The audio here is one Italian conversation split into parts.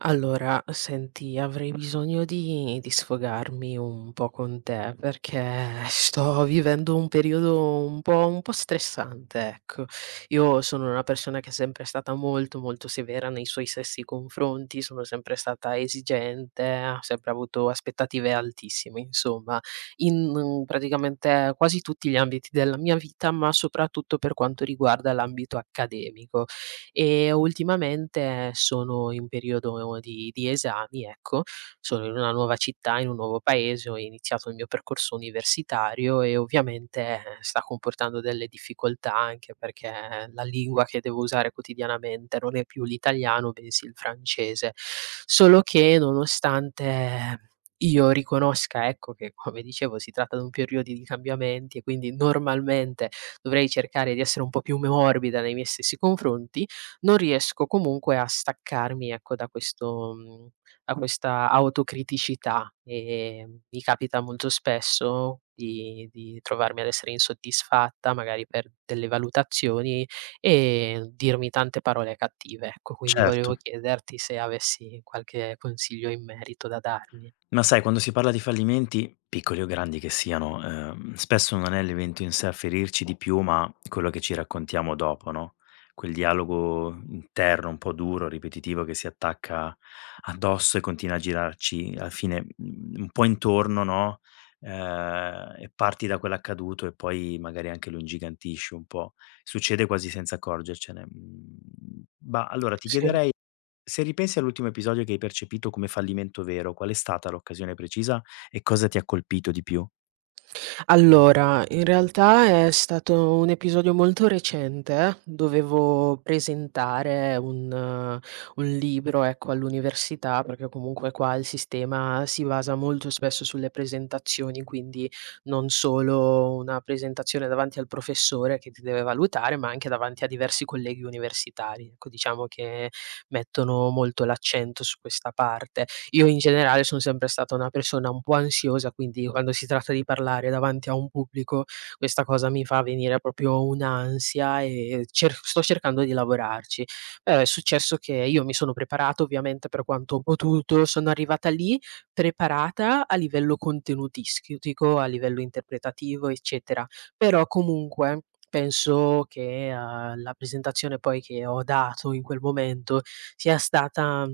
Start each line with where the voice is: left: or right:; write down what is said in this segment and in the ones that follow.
right: Allora, senti, avrei bisogno di sfogarmi un po' con te perché sto vivendo un periodo un po' stressante, ecco. Io sono una persona che è sempre stata molto, molto severa nei suoi stessi confronti, sono sempre stata esigente, ha sempre avuto aspettative altissime, insomma, in praticamente quasi tutti gli ambiti della mia vita, ma soprattutto per quanto riguarda l'ambito accademico. E ultimamente sono in periodo di esami, ecco, sono in una nuova città, in un nuovo paese, ho iniziato il mio percorso universitario e ovviamente, sta comportando delle difficoltà anche perché la lingua che devo usare quotidianamente non è più l'italiano, bensì il francese. Solo che nonostante io riconosca, ecco, che come dicevo si tratta di un periodo di cambiamenti e quindi normalmente dovrei cercare di essere un po' più morbido nei miei stessi confronti, non riesco comunque a staccarmi, ecco, da questo, da questa autocriticità, mi capita molto spesso di trovarmi ad essere insoddisfatta, magari per delle valutazioni e dirmi tante parole cattive, ecco. Quindi
left: Certo,
right: volevo chiederti se avessi qualche consiglio in merito da darmi.
left: ma sai quando si parla di fallimenti, piccoli o grandi che siano, spesso non è l'evento in sé a ferirci di più, ma quello che ci raccontiamo dopo, no, quel dialogo interno un po' duro, ripetitivo che si attacca addosso e continua a girarci alla fine, un po' intorno, no, e parti da quell'accaduto e poi magari anche lo ingigantisci un po'. Succede quasi senza accorgercene. Allora ti
right: Sì.
left: chiederei, se ripensi all'ultimo episodio che hai percepito come fallimento vero, qual è stata l'occasione precisa e cosa ti ha colpito di più?
right: Allora, in realtà è stato un episodio molto recente, dovevo presentare un libro, ecco, all'università, perché comunque qua il sistema si basa molto spesso sulle presentazioni, quindi non solo una presentazione davanti al professore che ti deve valutare, ma anche davanti a diversi colleghi universitari. Ecco, diciamo che mettono molto l'accento su questa parte. Io in generale son sempre stata una persona un po' ansiosa, quindi quando si tratta di parlare davanti a un pubblico, questa cosa mi fa venire proprio un'ansia e cer sto cercando di lavorarci. È successo che io mi sono preparato ovviamente per quanto ho potuto, sono arrivata lì preparata a livello contenutistico, a livello interpretativo, eccetera, però comunque penso che, la presentazione poi che ho dato in quel momento sia stata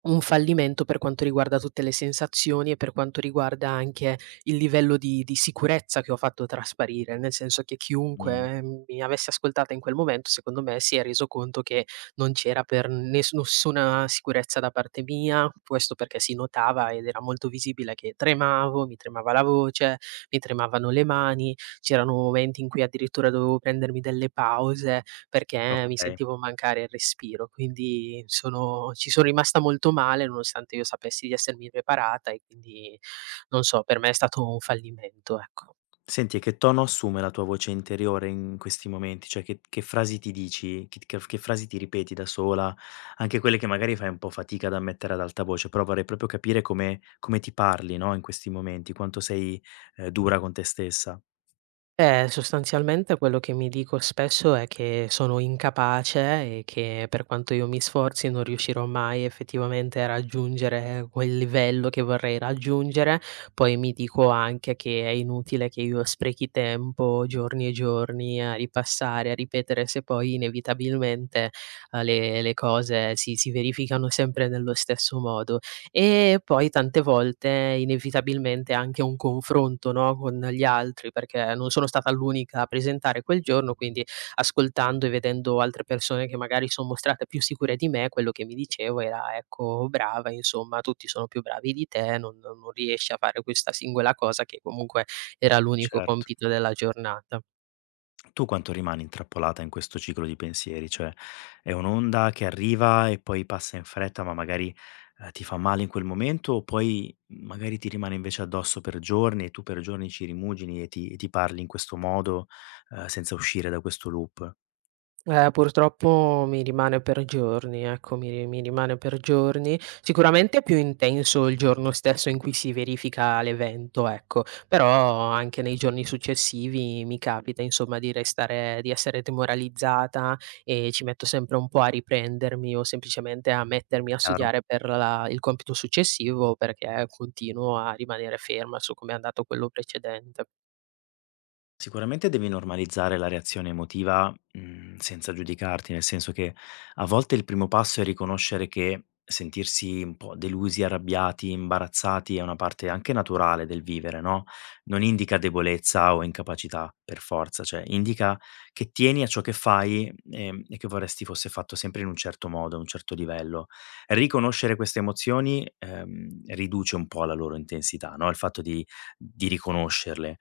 right: un fallimento per quanto riguarda tutte le sensazioni e per quanto riguarda anche il livello di sicurezza che ho fatto trasparire, nel senso che
left: Mh,
right: chiunque mi avesse ascoltata in quel momento, secondo me si è reso conto che non c'era per nessuna sicurezza da parte mia, questo perché si notava ed era molto visibile che tremavo, mi tremava la voce, mi tremavano le mani, c'erano momenti in cui addirittura dovevo prendermi delle pause perché mi
left: okay.
right: sentivo mancare il respiro. Quindi sono ci sono rimasta molto male nonostante io sapessi di essermi preparata e quindi, non so, per me è stato un fallimento, ecco.
left: Senti, e che tono assume la tua voce interiore in questi momenti? Cioè che frasi ti dici, che frasi ti ripeti da sola, anche quelle che magari fai un po' fatica ad ammettere ad alta voce, però vorrei proprio capire come ti parli, no, in questi momenti, quanto sei, dura con te stessa.
right: Sostanzialmente quello che mi dico spesso è che sono incapace e che per quanto io mi sforzi non riuscirò mai effettivamente a raggiungere quel livello che vorrei raggiungere. Poi mi dico anche che è inutile che io sprechi tempo giorni e giorni a ripassare, a ripetere se poi inevitabilmente le cose si verificano sempre nello stesso modo. E poi tante volte inevitabilmente anche un confronto, no, con gli altri, perché non sono stata l'unica a presentare quel giorno, quindi ascoltando e vedendo altre persone che magari son mostrate più sicure di me, quello che mi dicevo era: "Ecco, brava, insomma, tutti sono più bravi di te, non riesci a fare questa singola cosa", che comunque era l'unico
left: Cert
right: compito della giornata.
left: Tu quanto rimani intrappolata in questo ciclo di pensieri? Cioè, è un'onda che arriva e poi passa in fretta, ma magari, ti fa male in quel momento, o poi magari ti rimane invece addosso per giorni e tu per giorni ci rimugini e ti parli in questo modo, senza uscire da questo loop,
right: Purtroppo mi rimane per giorni, ecco, mi rimane per giorni. Sicuramente è più intenso il giorno stesso in cui si verifica l'evento, ecco, però anche nei giorni successivi mi capita insomma di restare di essere demoralizzata e ci metto sempre un po' a riprendermi o semplicemente a mettermi a
left: chiaro?
right: studiare per la il compito successivo, perché continuo a rimanere ferma su come è andato quello precedente.
left: Sicuramente devi normalizzare la reazione emotiva, senza giudicarti, nel senso che a volte il primo passo è riconoscere che sentirsi un po' delusi, arrabbiati, imbarazzati è una parte anche naturale del vivere, no, non indica debolezza o incapacità per forza, cioè indica che tieni a ciò che fai, e che vorresti fosse fatto sempre in un certo modo, a un certo livello. Riconoscere queste emozioni, riduce un po' la loro intensità, no, il fatto di riconoscerle.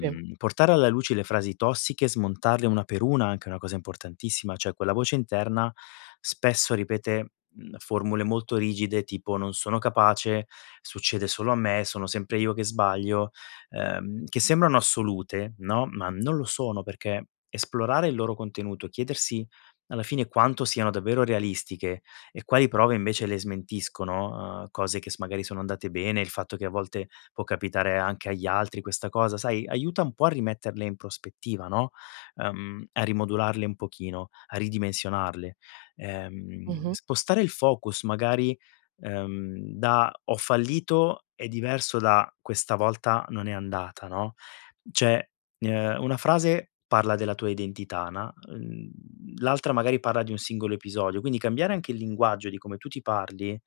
right: Sì.
left: Portare alla luce le frasi tossiche, smontarle una per una, anche è una cosa importantissima, cioè quella voce interna spesso ripete, formule molto rigide tipo: "Non sono capace, succede solo a me, sono sempre io che sbaglio", che sembrano assolute, no, ma non lo sono perché esplorare il loro contenuto, chiedersi alla fine quanto siano davvero realistiche e quali prove invece le smentiscono, cose che s magari sono andate bene, il fatto che a volte può capitare anche agli altri questa cosa, sai, aiuta un po' a rimetterle in prospettiva, no, a rimodularle un pochino, a ridimensionarle.
right: Mh-mh.
left: Spostare il focus magari, da: "Ho fallito" è diverso da: "Questa volta non è andata", no, cioè, una frase parla della tua identità, na l'altra magari parla di un singolo episodio, quindi cambiare anche il linguaggio di come tu ti parli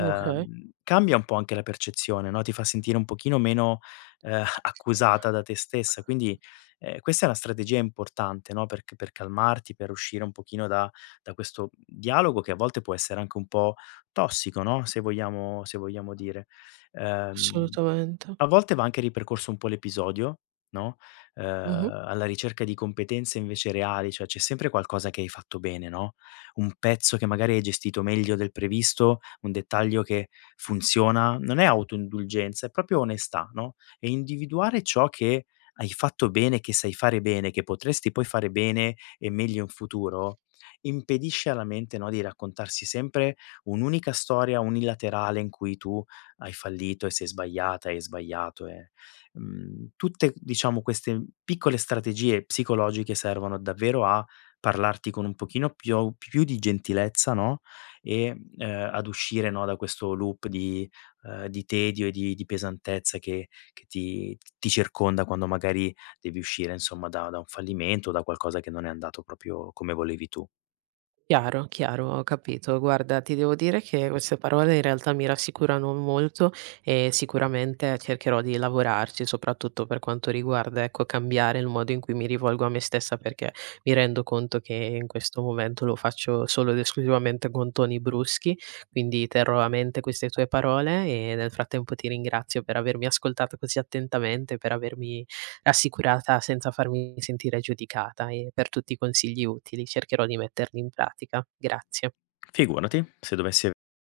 right: Okay.
left: cambia un po' anche la percezione, no, ti fa sentire un pochino meno, accusata da te stessa. Quindi, questa è una strategia importante, no, per calmarti, per uscire un pochino da questo dialogo che a volte può essere anche un po' tossico, no, se vogliamo dire. Ehm,
right: Assolutamente.
left: A volte va anche ripercorso un po' l'episodio, no,
right: Mh-mh.
left: alla ricerca di competenze invece reali, cioè c'è sempre qualcosa che hai fatto bene, no, un pezzo che magari hai gestito meglio del previsto, un dettaglio che funziona, non è autoindulgenza, è proprio onestà, no, e individuare ciò che hai fatto bene, che sai fare bene, che potresti poi fare bene e meglio in futuro, impedisce alla mente, no, di raccontarsi sempre un'unica storia unilaterale in cui tu hai fallito e sei sbagliata, hai sbagliato e, tutte diciamo queste piccole strategie psicologiche servono davvero a parlarti con un pochino più di gentilezza, no, e, ad uscire, no, da questo loop di tedio e di pesantezza che ti circonda quando magari devi uscire insomma da un fallimento o da qualcosa che non è andato proprio come volevi tu.
right: Chiaro, chiaro, ho capito. Guarda, ti devo dire che queste parole in realtà mi rassicurano molto e sicuramente cercherò di lavorarci, soprattutto per quanto riguarda, ecco, cambiare il modo in cui mi rivolgo a me stessa, perché mi rendo conto che in questo momento lo faccio solo ed esclusivamente con toni bruschi, quindi terrò a mente queste tue parole e nel frattempo ti ringrazio per avermi ascoltato così attentamente, per avermi assicurata senza farmi sentire giudicata e per tutti i consigli utili. Cercherò di metterli in pratica. Grazie.
left: Figurati, se dovessi